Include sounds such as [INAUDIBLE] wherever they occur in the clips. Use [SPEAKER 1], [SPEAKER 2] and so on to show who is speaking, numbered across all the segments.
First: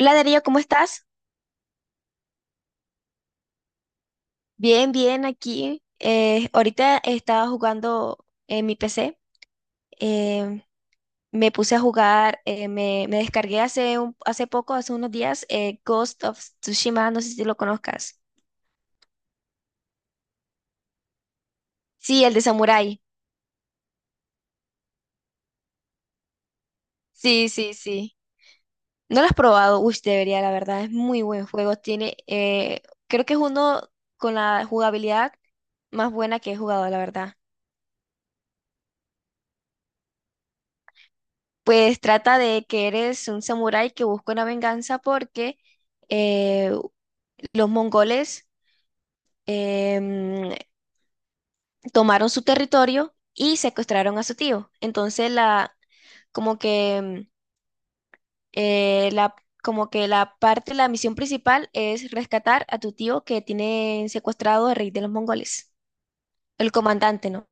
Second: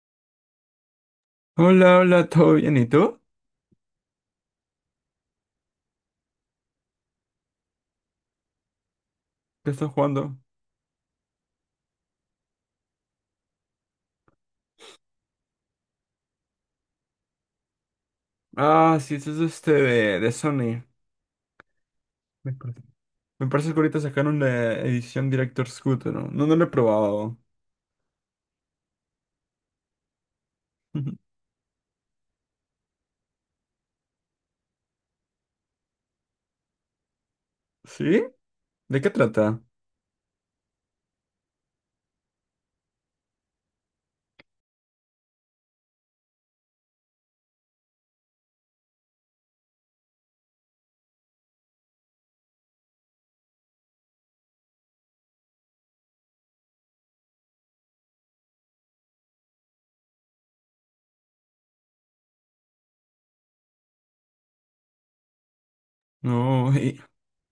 [SPEAKER 1] Hola Darío, ¿cómo estás?
[SPEAKER 2] Hola, hola, ¿todo bien? ¿Y tú?
[SPEAKER 1] Bien, bien, aquí. Ahorita estaba jugando en mi PC.
[SPEAKER 2] ¿Qué estás jugando?
[SPEAKER 1] eh, Me puse a jugar, me descargué hace, hace poco, hace unos días, Ghost of Tsushima, no sé si lo conozcas.
[SPEAKER 2] Ah, sí, esto es de Sony.
[SPEAKER 1] Sí, el de
[SPEAKER 2] Me parece
[SPEAKER 1] Samurai.
[SPEAKER 2] Me parece que ahorita sacaron la edición Director's Cut, ¿no? No, no lo he probado.
[SPEAKER 1] Sí, sí, sí. ¿No lo has probado? Uy, debería, la verdad, es muy
[SPEAKER 2] [LAUGHS]
[SPEAKER 1] buen juego. Tiene, creo que es uno con la jugabilidad más buena que he jugado, la verdad.
[SPEAKER 2] ¿Sí? ¿De qué trata?
[SPEAKER 1] Pues trata de que eres un samurái que busca una venganza porque eh, los mongoles em, tomaron su territorio y secuestraron a su tío. Entonces la como que la como que la parte, la misión principal es rescatar a tu tío que tiene secuestrado al rey de los mongoles,
[SPEAKER 2] No,
[SPEAKER 1] el
[SPEAKER 2] [LAUGHS] y
[SPEAKER 1] comandante, ¿no?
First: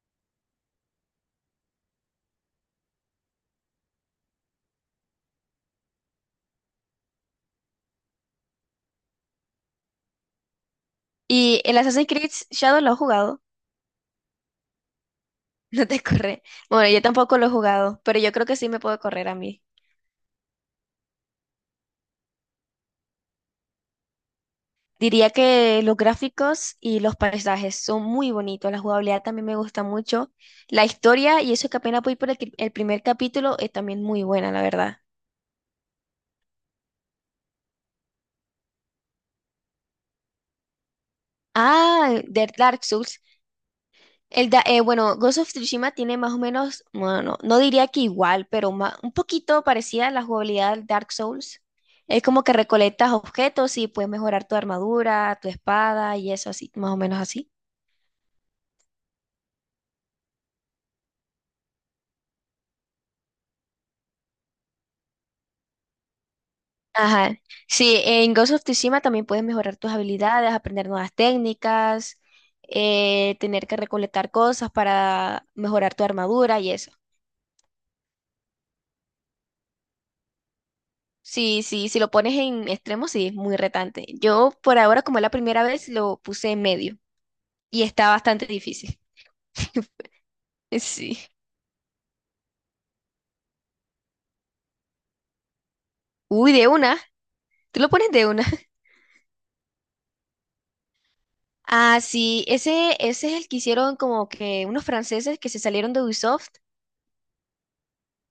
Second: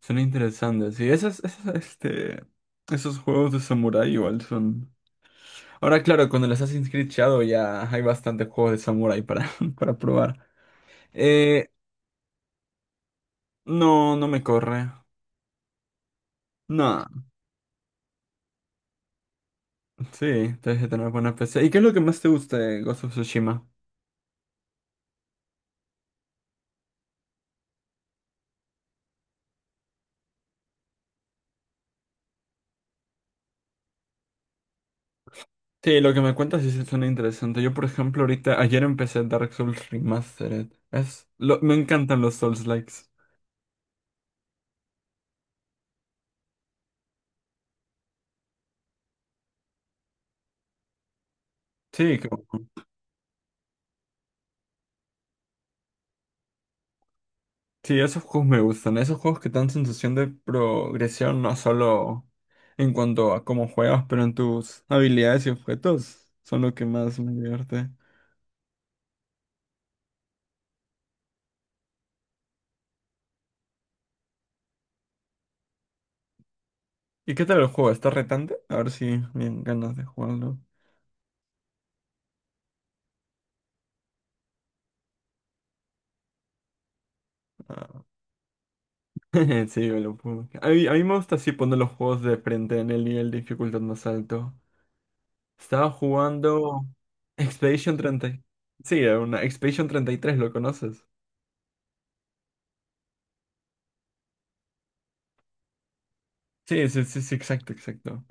[SPEAKER 2] son interesantes. Sí, esas, esos juegos de samurai igual son. Ahora, claro, con el Assassin's Creed Shadow ya hay bastantes juegos de samurai para, [LAUGHS] para probar.
[SPEAKER 1] Y
[SPEAKER 2] Eh,
[SPEAKER 1] el Assassin's Creed Shadow lo he jugado,
[SPEAKER 2] no, no me corre.
[SPEAKER 1] [LAUGHS] no te corre. Bueno, yo
[SPEAKER 2] No.
[SPEAKER 1] tampoco lo he jugado, pero yo creo que sí me puedo correr a mí.
[SPEAKER 2] Sí, debes de tener buena PC. ¿Y qué es lo que más te gusta de Ghost of Tsushima?
[SPEAKER 1] Diría que los gráficos y los paisajes son muy bonitos, la jugabilidad también me gusta mucho, la historia y eso que apenas voy por el primer capítulo es también muy buena, la verdad.
[SPEAKER 2] Sí, lo que me cuentas sí se suena interesante. Yo, por ejemplo, ahorita, ayer empecé Dark Souls Remastered. Me encantan
[SPEAKER 1] Ah,
[SPEAKER 2] los
[SPEAKER 1] de Dark
[SPEAKER 2] Souls-likes.
[SPEAKER 1] Souls. Bueno, Ghost of Tsushima tiene más o menos, bueno, no diría que igual, pero un poquito parecida a la jugabilidad del Dark Souls.
[SPEAKER 2] Sí,
[SPEAKER 1] Es
[SPEAKER 2] que-
[SPEAKER 1] como que recolectas objetos y puedes mejorar tu armadura, tu espada y eso así, más o menos así.
[SPEAKER 2] sí, esos juegos me gustan. Esos juegos que te dan sensación de progresión, no solo en cuanto a cómo juegas, pero en tus habilidades y objetos, son lo que más me
[SPEAKER 1] Ajá.
[SPEAKER 2] divierte.
[SPEAKER 1] Sí, en Ghost of Tsushima también puedes mejorar tus habilidades, aprender nuevas técnicas, tener que recolectar cosas para mejorar tu armadura y eso.
[SPEAKER 2] ¿Y qué tal el juego? ¿Está retante? A ver si me dan ganas de jugarlo.
[SPEAKER 1] Sí, sí, si lo pones en extremo, sí, es muy retante. Yo por ahora, como es la primera vez, lo puse en medio y
[SPEAKER 2] Ah,
[SPEAKER 1] está bastante difícil.
[SPEAKER 2] [LAUGHS] sí, me lo pongo.
[SPEAKER 1] [LAUGHS]
[SPEAKER 2] A mí me
[SPEAKER 1] Sí.
[SPEAKER 2] gusta así poner los juegos de frente en el nivel de dificultad más alto. Estaba
[SPEAKER 1] Uy, de
[SPEAKER 2] jugando
[SPEAKER 1] una. Tú lo
[SPEAKER 2] Expedition
[SPEAKER 1] pones de
[SPEAKER 2] treinta.
[SPEAKER 1] una. [LAUGHS]
[SPEAKER 2] Sí, era una Expedition 33. ¿Lo conoces?
[SPEAKER 1] Ah, sí, ese es el que hicieron como que unos franceses que se salieron de Ubisoft.
[SPEAKER 2] Sí, sí, sí, sí, exacto, exacto.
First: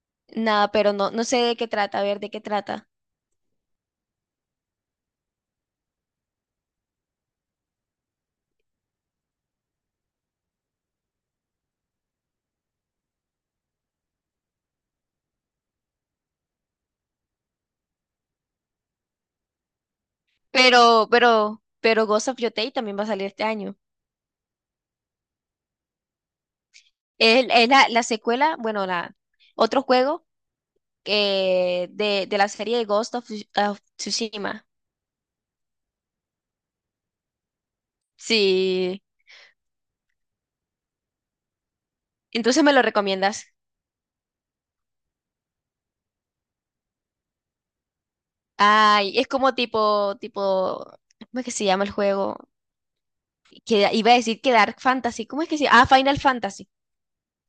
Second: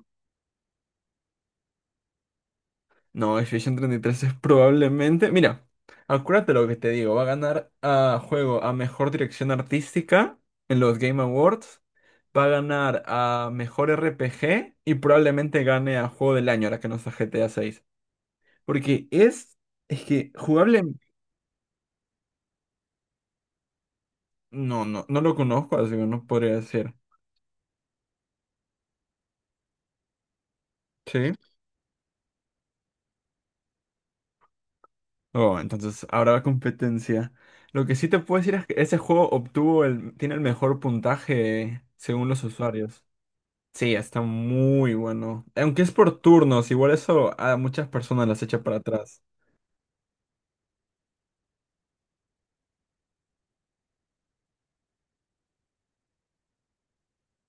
[SPEAKER 1] Nada, pero no, sé de qué trata, a ver de qué trata.
[SPEAKER 2] No, Expedition 33 es probablemente. Mira, acuérdate lo que te digo. Va a ganar a juego a mejor dirección artística en los Game Awards. Va a ganar a mejor RPG y probablemente gane a juego del año, ahora que no está GTA 6. Porque es que jugable,
[SPEAKER 1] Pero Ghost of Yotei también va a salir este año.
[SPEAKER 2] no, no, no lo conozco, así que no podría decir.
[SPEAKER 1] Es la secuela, bueno, la otro juego
[SPEAKER 2] Sí.
[SPEAKER 1] que de la serie de of Tsushima.
[SPEAKER 2] Oh, entonces habrá competencia. Lo que sí te puedo decir es que ese
[SPEAKER 1] Sí.
[SPEAKER 2] juego tiene el mejor puntaje según los
[SPEAKER 1] Entonces me lo
[SPEAKER 2] usuarios.
[SPEAKER 1] recomiendas.
[SPEAKER 2] Sí, está muy bueno. Aunque es por turnos, igual eso a muchas personas las echa para
[SPEAKER 1] Ay,
[SPEAKER 2] atrás.
[SPEAKER 1] es como tipo, ¿cómo es que se llama el juego? Que iba a decir que Dark Fantasy. ¿Cómo es que se llama? Ah, Final Fantasy.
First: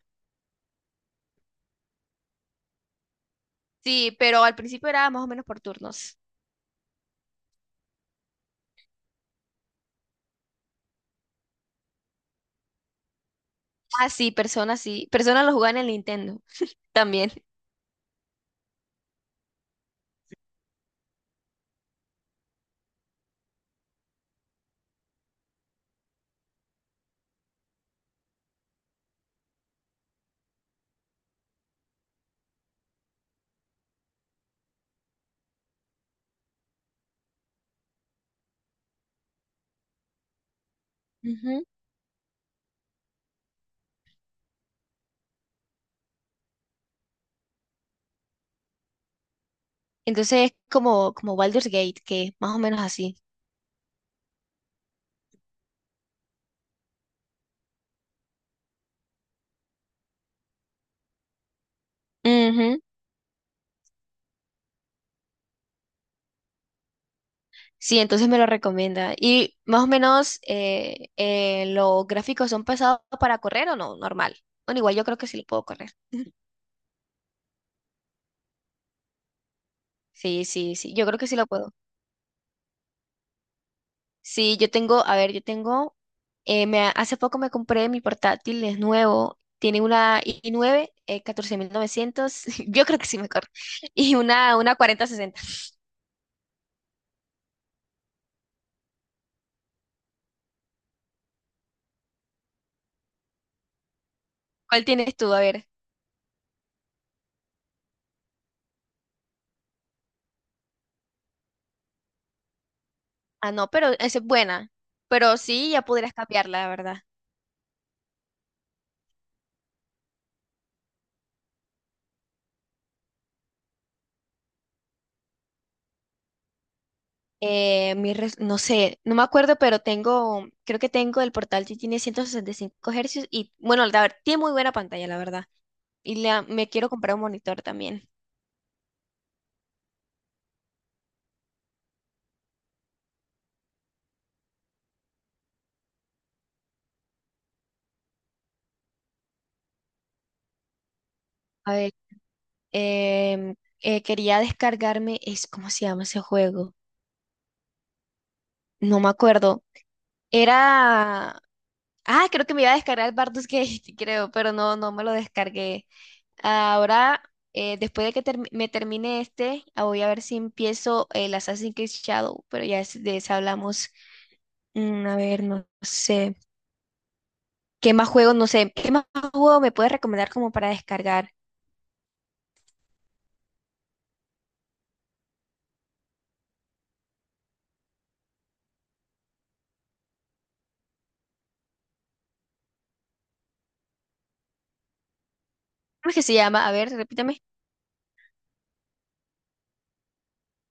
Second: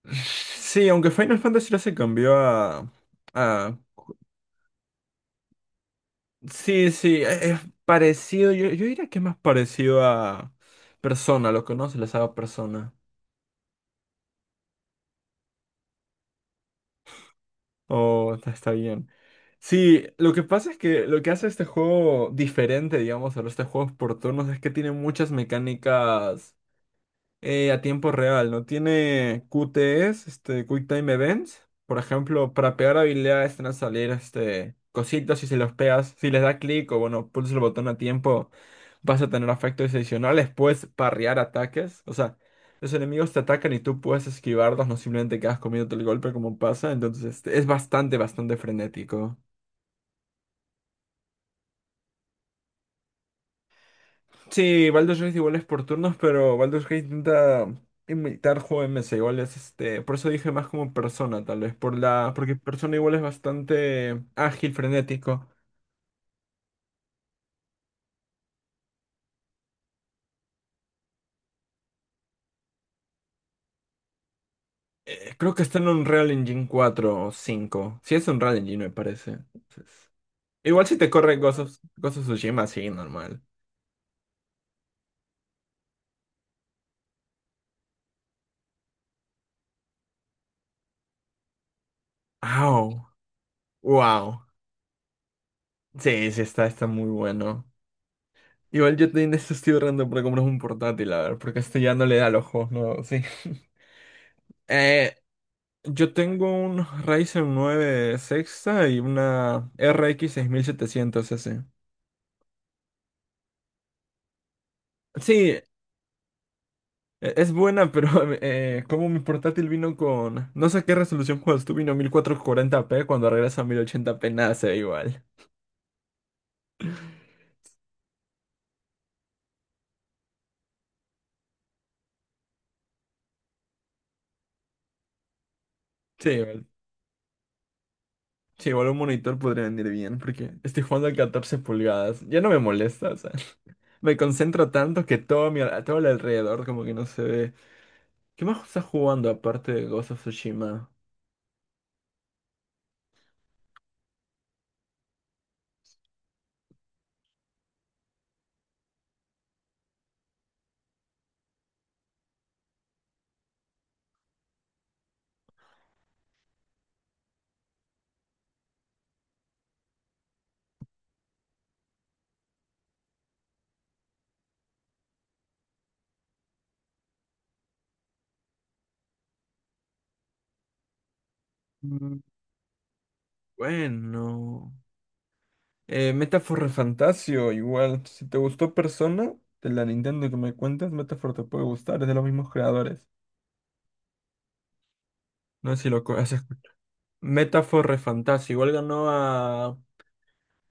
[SPEAKER 2] [LAUGHS] Sí, aunque Final Fantasy ya se cambió a, a.
[SPEAKER 1] Sí, pero al principio era más o menos por turnos.
[SPEAKER 2] Sí, sí, es parecido. Yo diría que es más parecido a Persona, lo conoce, la saga Persona.
[SPEAKER 1] Ah, sí. Persona lo jugaba en el Nintendo también.
[SPEAKER 2] Oh, está bien. Sí, lo que pasa es que lo que hace este juego diferente, digamos, a los juegos por turnos es que tiene muchas mecánicas. A tiempo real, ¿no? Tiene QTEs, Quick Time Events. Por ejemplo, para pegar habilidades te van a salir cositas y si los pegas, si les da clic o bueno, pulsas el botón a tiempo, vas a tener efectos adicionales. Puedes parrear
[SPEAKER 1] Ujú.
[SPEAKER 2] ataques. O sea, los enemigos te atacan y tú puedes esquivarlos, no simplemente quedas comiéndote el golpe como pasa. Entonces, es bastante, bastante frenético.
[SPEAKER 1] Entonces es como Baldur's Gate, que es más o menos así.
[SPEAKER 2] Sí, Baldur's Gate igual es por turnos, pero Baldur's Gate intenta imitar juegos igual por eso dije más como Persona, tal vez, porque
[SPEAKER 1] Ujú.
[SPEAKER 2] Persona igual es bastante ágil, frenético.
[SPEAKER 1] Sí, entonces me lo recomienda. Y más o menos los gráficos son pesados para correr o no, normal. Bueno, igual yo creo que sí lo
[SPEAKER 2] Creo que
[SPEAKER 1] puedo
[SPEAKER 2] está en
[SPEAKER 1] correr.
[SPEAKER 2] Unreal
[SPEAKER 1] [LAUGHS]
[SPEAKER 2] Engine cuatro o cinco. Sí, es Unreal Engine, me parece. Entonces,
[SPEAKER 1] Sí, sí,
[SPEAKER 2] igual
[SPEAKER 1] sí,
[SPEAKER 2] si
[SPEAKER 1] yo
[SPEAKER 2] te
[SPEAKER 1] creo que sí
[SPEAKER 2] corre
[SPEAKER 1] lo
[SPEAKER 2] Ghost
[SPEAKER 1] puedo.
[SPEAKER 2] of, Ghost of Tsushima, sí, normal.
[SPEAKER 1] Sí, yo tengo, a ver, hace poco me compré mi portátil, es nuevo, tiene una i9, 14900. [LAUGHS] Yo creo
[SPEAKER 2] ¡Au!
[SPEAKER 1] que sí me corre, y
[SPEAKER 2] ¡Wow!
[SPEAKER 1] una 4060.
[SPEAKER 2] Sí, sí, está muy bueno. Igual yo te esto estoy ahorrando para comprar un portátil, a ver, porque este ya no le da los ojos, ¿no? Sí. [LAUGHS]
[SPEAKER 1] ¿Cuál
[SPEAKER 2] Eh,
[SPEAKER 1] tienes tú? A ver.
[SPEAKER 2] Yo tengo un Ryzen 9 sexta y una RX 700 S.
[SPEAKER 1] Ah, no, pero esa es buena. Pero
[SPEAKER 2] Sí,
[SPEAKER 1] sí, ya podrías cambiarla, la verdad.
[SPEAKER 2] es buena, pero [LAUGHS] como mi portátil vino con... No sé qué resolución cuando tú vino 1440p cuando regresa a 1080p nada se ve igual.
[SPEAKER 1] No sé, no me acuerdo, pero creo que tengo el portal que tiene 165 Hz y bueno, tiene muy buena pantalla, la verdad. Y
[SPEAKER 2] Sí, igual,
[SPEAKER 1] me quiero comprar un monitor también.
[SPEAKER 2] sí, igual un monitor podría venir bien, porque estoy jugando a 14 pulgadas. Ya no me molesta, o sea. [LAUGHS] Me concentro tanto que todo el alrededor como que no se ve. ¿Qué más estás jugando aparte de Ghost of Tsushima?
[SPEAKER 1] A ver, em, quería descargarme, es, ¿cómo se llama ese juego? No me acuerdo. Era Ah, creo que me iba a descargar el Bardus Gate, [LAUGHS] creo, pero no me lo descargué. Ahora, después de que me termine este, ah, voy a ver si empiezo el Assassin's Creed Shadow, pero ya de eso hablamos. Mm, a ver, no sé. ¿Qué más juego? No sé. ¿Qué más juego me puedes recomendar como para descargar?
[SPEAKER 2] Mm, Bueno... Metaphor Fantasio, igual. Si te gustó Persona, de la Nintendo que me cuentas, Metaphor te puede gustar, es de los mismos creadores. No sé si
[SPEAKER 1] ¿Cómo es que
[SPEAKER 2] has
[SPEAKER 1] se llama? A
[SPEAKER 2] escuchado.
[SPEAKER 1] ver, repítame.
[SPEAKER 2] Metaphor Fantasio, igual ganó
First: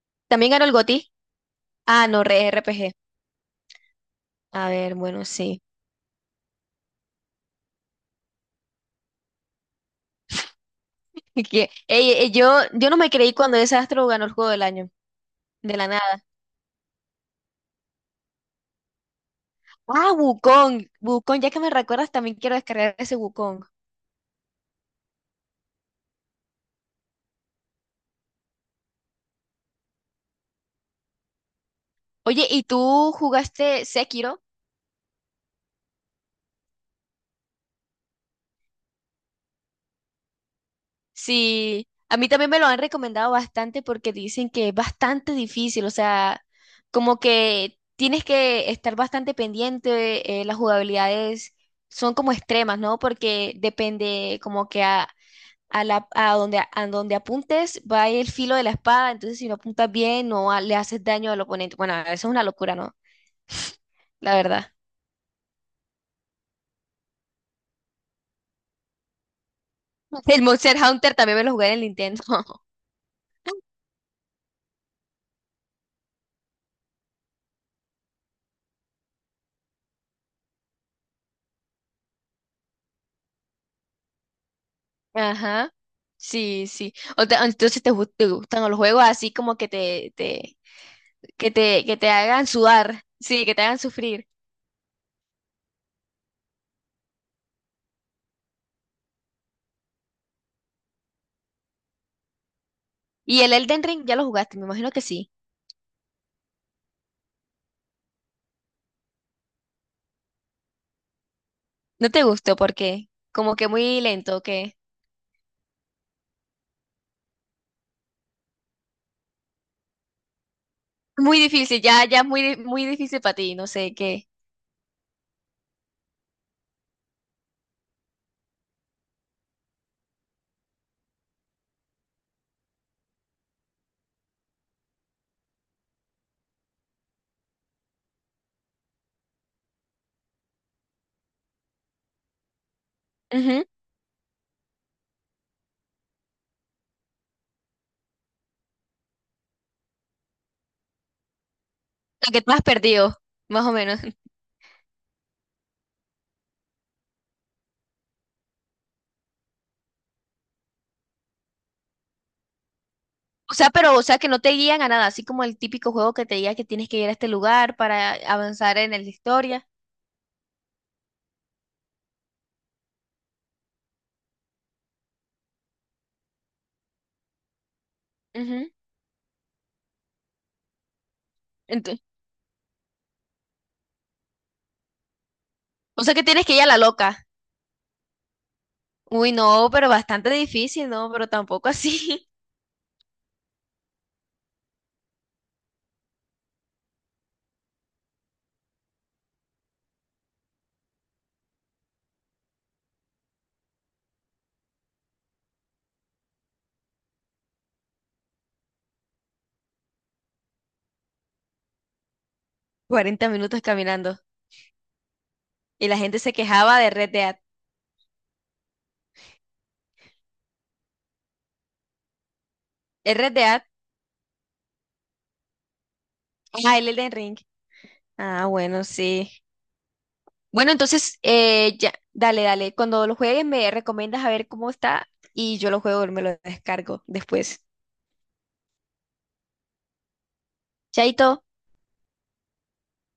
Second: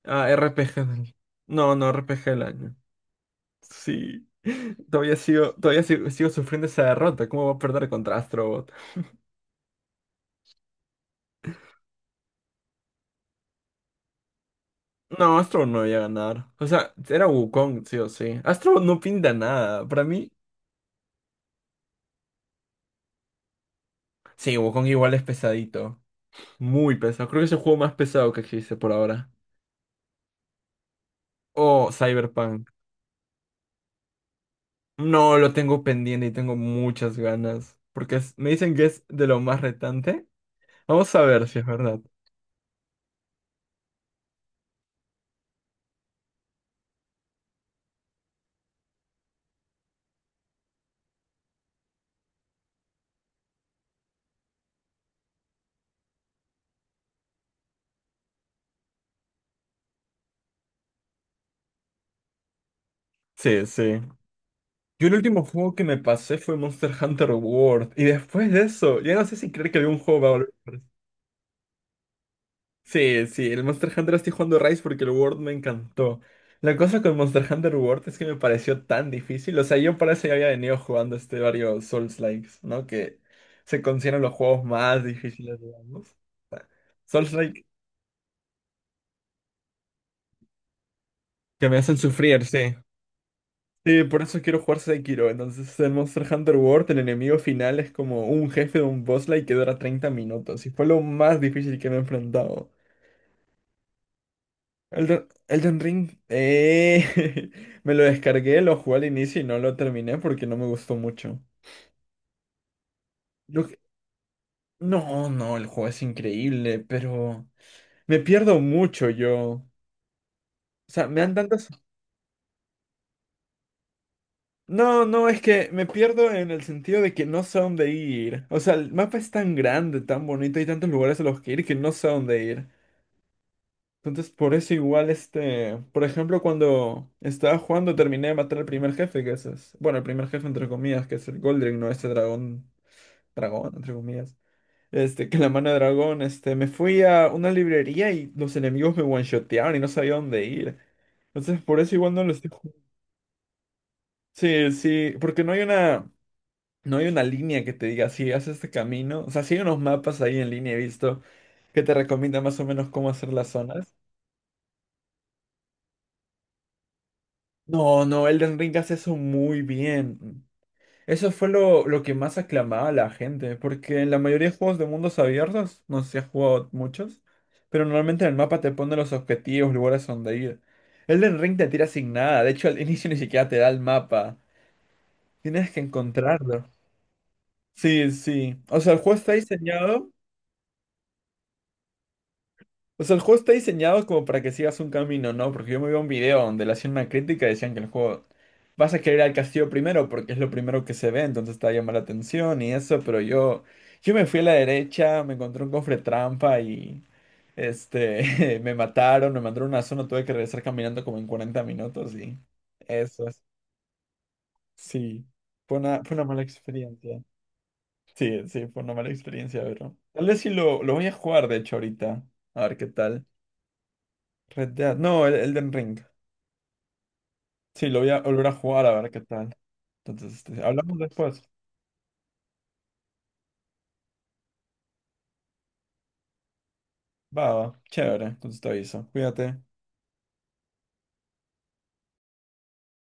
[SPEAKER 2] a
[SPEAKER 1] ¿También ganó el
[SPEAKER 2] RPG
[SPEAKER 1] GOTY?
[SPEAKER 2] . No, no,
[SPEAKER 1] Ah,
[SPEAKER 2] RPG
[SPEAKER 1] no,
[SPEAKER 2] del
[SPEAKER 1] R P
[SPEAKER 2] año.
[SPEAKER 1] G.
[SPEAKER 2] Sí.
[SPEAKER 1] A
[SPEAKER 2] [LAUGHS]
[SPEAKER 1] ver,
[SPEAKER 2] Todavía
[SPEAKER 1] bueno,
[SPEAKER 2] sigo,
[SPEAKER 1] sí.
[SPEAKER 2] todavía sigo, sigo sufriendo esa derrota. ¿Cómo va a perder contra Astrobot?
[SPEAKER 1] [LAUGHS] Ey, ey, yo no me creí cuando ese astro ganó el juego del año.
[SPEAKER 2] No, Astrobot
[SPEAKER 1] De
[SPEAKER 2] no
[SPEAKER 1] la
[SPEAKER 2] iba a ganar. O sea, era Wukong, sí o sí. Astrobot no pinta nada. Para
[SPEAKER 1] Ah,
[SPEAKER 2] mí,
[SPEAKER 1] Wukong. Wukong, ya que me recuerdas, también quiero descargar ese Wukong.
[SPEAKER 2] sí, Wukong igual es pesadito. Muy pesado. Creo que es el juego más pesado que existe por ahora. Oh,
[SPEAKER 1] Oye, ¿y
[SPEAKER 2] Cyberpunk.
[SPEAKER 1] tú jugaste Sekiro?
[SPEAKER 2] No, lo tengo pendiente y tengo muchas ganas. Porque me dicen que es de lo más retante. Vamos a ver si es
[SPEAKER 1] Sí,
[SPEAKER 2] verdad.
[SPEAKER 1] a mí también me lo han recomendado bastante porque dicen que es bastante difícil, o sea, como que tienes que estar bastante pendiente, las jugabilidades son como extremas, ¿no? Porque depende como que a donde apuntes va el filo de la espada, entonces si no apuntas bien no le haces daño al oponente. Bueno, eso es una locura, ¿no?
[SPEAKER 2] Sí, sí.
[SPEAKER 1] [LAUGHS] La verdad.
[SPEAKER 2] Yo el último juego que me pasé fue Monster Hunter World. Y después de eso, ya no sé si creer que algún juego va a
[SPEAKER 1] El Monster
[SPEAKER 2] volver.
[SPEAKER 1] Hunter también me lo jugué en el Nintendo. [LAUGHS]
[SPEAKER 2] Sí, sí, el Monster Hunter estoy jugando Rise porque el World me encantó. La cosa con Monster Hunter World es que me pareció tan difícil. O sea, yo para eso ya había venido jugando varios Souls-likes, ¿no? Que se consideran los juegos más difíciles,
[SPEAKER 1] Ajá.
[SPEAKER 2] digamos.
[SPEAKER 1] Sí, sí.
[SPEAKER 2] Souls.
[SPEAKER 1] Entonces te gustan los juegos así como que
[SPEAKER 2] Que me hacen
[SPEAKER 1] que te
[SPEAKER 2] sufrir,
[SPEAKER 1] hagan
[SPEAKER 2] sí.
[SPEAKER 1] sudar. Sí, que te hagan
[SPEAKER 2] Sí, por
[SPEAKER 1] sufrir.
[SPEAKER 2] eso quiero jugar Sekiro. Entonces, el Monster Hunter World, el enemigo final es como un jefe de un boss like que dura 30 minutos. Y fue lo más difícil que me he enfrentado.
[SPEAKER 1] Y el Elden Ring ya lo jugaste, me imagino que
[SPEAKER 2] Elden,
[SPEAKER 1] sí.
[SPEAKER 2] Elden Ring, [LAUGHS] me lo descargué, lo jugué al inicio y no lo terminé porque no me gustó mucho.
[SPEAKER 1] No te gustó porque como
[SPEAKER 2] Lo
[SPEAKER 1] que
[SPEAKER 2] que-
[SPEAKER 1] muy lento, que
[SPEAKER 2] No, no, el juego es increíble, pero me pierdo mucho yo. O sea, me dan
[SPEAKER 1] muy
[SPEAKER 2] tantas.
[SPEAKER 1] difícil, ya muy, muy difícil para ti, no sé qué.
[SPEAKER 2] No, no, es que me pierdo en el sentido de que no sé a dónde ir. O sea, el mapa es tan grande, tan bonito, hay tantos lugares a los que ir que no sé a dónde ir. Entonces, por eso igual por ejemplo, cuando estaba jugando terminé de matar al primer jefe, que ese es, bueno, el primer jefe entre comillas, que es el Goldring, no este dragón,
[SPEAKER 1] Ujú.
[SPEAKER 2] dragón entre comillas. Que la mano de dragón, me fui a una librería y los enemigos me one-shotearon y no sabía dónde ir. Entonces, por eso igual no
[SPEAKER 1] Lo
[SPEAKER 2] lo
[SPEAKER 1] que
[SPEAKER 2] estoy
[SPEAKER 1] tú has
[SPEAKER 2] jugando.
[SPEAKER 1] perdido, más o menos. [LAUGHS]
[SPEAKER 2] Sí, sí, porque no hay una. No hay una línea que te diga, si haces este camino. O sea, sí hay unos mapas ahí en línea, he visto, que te recomienda más o menos cómo hacer las
[SPEAKER 1] O sea, pero,
[SPEAKER 2] zonas.
[SPEAKER 1] o sea, que no te guían a nada, así como el típico juego que te diga que tienes que ir a este lugar
[SPEAKER 2] No,
[SPEAKER 1] para
[SPEAKER 2] no, Elden
[SPEAKER 1] avanzar
[SPEAKER 2] Ring
[SPEAKER 1] en
[SPEAKER 2] hace
[SPEAKER 1] la
[SPEAKER 2] eso muy
[SPEAKER 1] historia.
[SPEAKER 2] bien. Eso fue lo que más aclamaba a la gente, porque en la mayoría de juegos de mundos abiertos, no sé si has jugado muchos, pero normalmente en el mapa
[SPEAKER 1] Ujú.
[SPEAKER 2] te pone los objetivos, lugares donde ir. Elden Ring te tira
[SPEAKER 1] Ento-
[SPEAKER 2] sin nada, de hecho al [LAUGHS] inicio ni siquiera te da el mapa. Tienes que
[SPEAKER 1] O sea que tienes que ir
[SPEAKER 2] encontrarlo.
[SPEAKER 1] a la loca.
[SPEAKER 2] Sí, sí. O sea, el juego
[SPEAKER 1] Uy,
[SPEAKER 2] está
[SPEAKER 1] no, pero
[SPEAKER 2] diseñado.
[SPEAKER 1] bastante difícil, ¿no? Pero tampoco así.
[SPEAKER 2] O sea, el juego está diseñado como para que sigas un camino, ¿no? Porque yo me vi un video donde le hacían una crítica y decían que el juego vas a querer ir al castillo primero porque es lo primero que se ve, entonces te va a llamar la atención y eso, pero yo me fui a la derecha, me encontré un cofre trampa y [LAUGHS] me mataron, me mandaron a una zona, tuve que regresar caminando como en 40 minutos y
[SPEAKER 1] [LAUGHS]
[SPEAKER 2] eso
[SPEAKER 1] 40
[SPEAKER 2] es.
[SPEAKER 1] minutos caminando.
[SPEAKER 2] Sí. Fue
[SPEAKER 1] Y la
[SPEAKER 2] una, fue
[SPEAKER 1] gente
[SPEAKER 2] una
[SPEAKER 1] se
[SPEAKER 2] mala
[SPEAKER 1] quejaba de Red
[SPEAKER 2] experiencia.
[SPEAKER 1] Dead.
[SPEAKER 2] Sí, sí, fue una mala experiencia, pero. Tal vez sí lo voy a jugar, de hecho, ahorita. A ver qué
[SPEAKER 1] ¿El
[SPEAKER 2] tal.
[SPEAKER 1] Red Dead?
[SPEAKER 2] Red Dead. No, el Elden Ring.
[SPEAKER 1] Ah, el Elden Ring.
[SPEAKER 2] Sí, lo voy a
[SPEAKER 1] Ah,
[SPEAKER 2] volver a
[SPEAKER 1] bueno,
[SPEAKER 2] jugar a ver qué
[SPEAKER 1] sí.
[SPEAKER 2] tal. Entonces,
[SPEAKER 1] Bueno,
[SPEAKER 2] hablamos
[SPEAKER 1] entonces,
[SPEAKER 2] después.
[SPEAKER 1] ya, dale, dale. Cuando lo juegues me recomiendas a ver cómo está y yo lo juego y me lo descargo
[SPEAKER 2] Va,
[SPEAKER 1] después.
[SPEAKER 2] va, chévere. Entonces te aviso. Cuídate.
[SPEAKER 1] Chaito.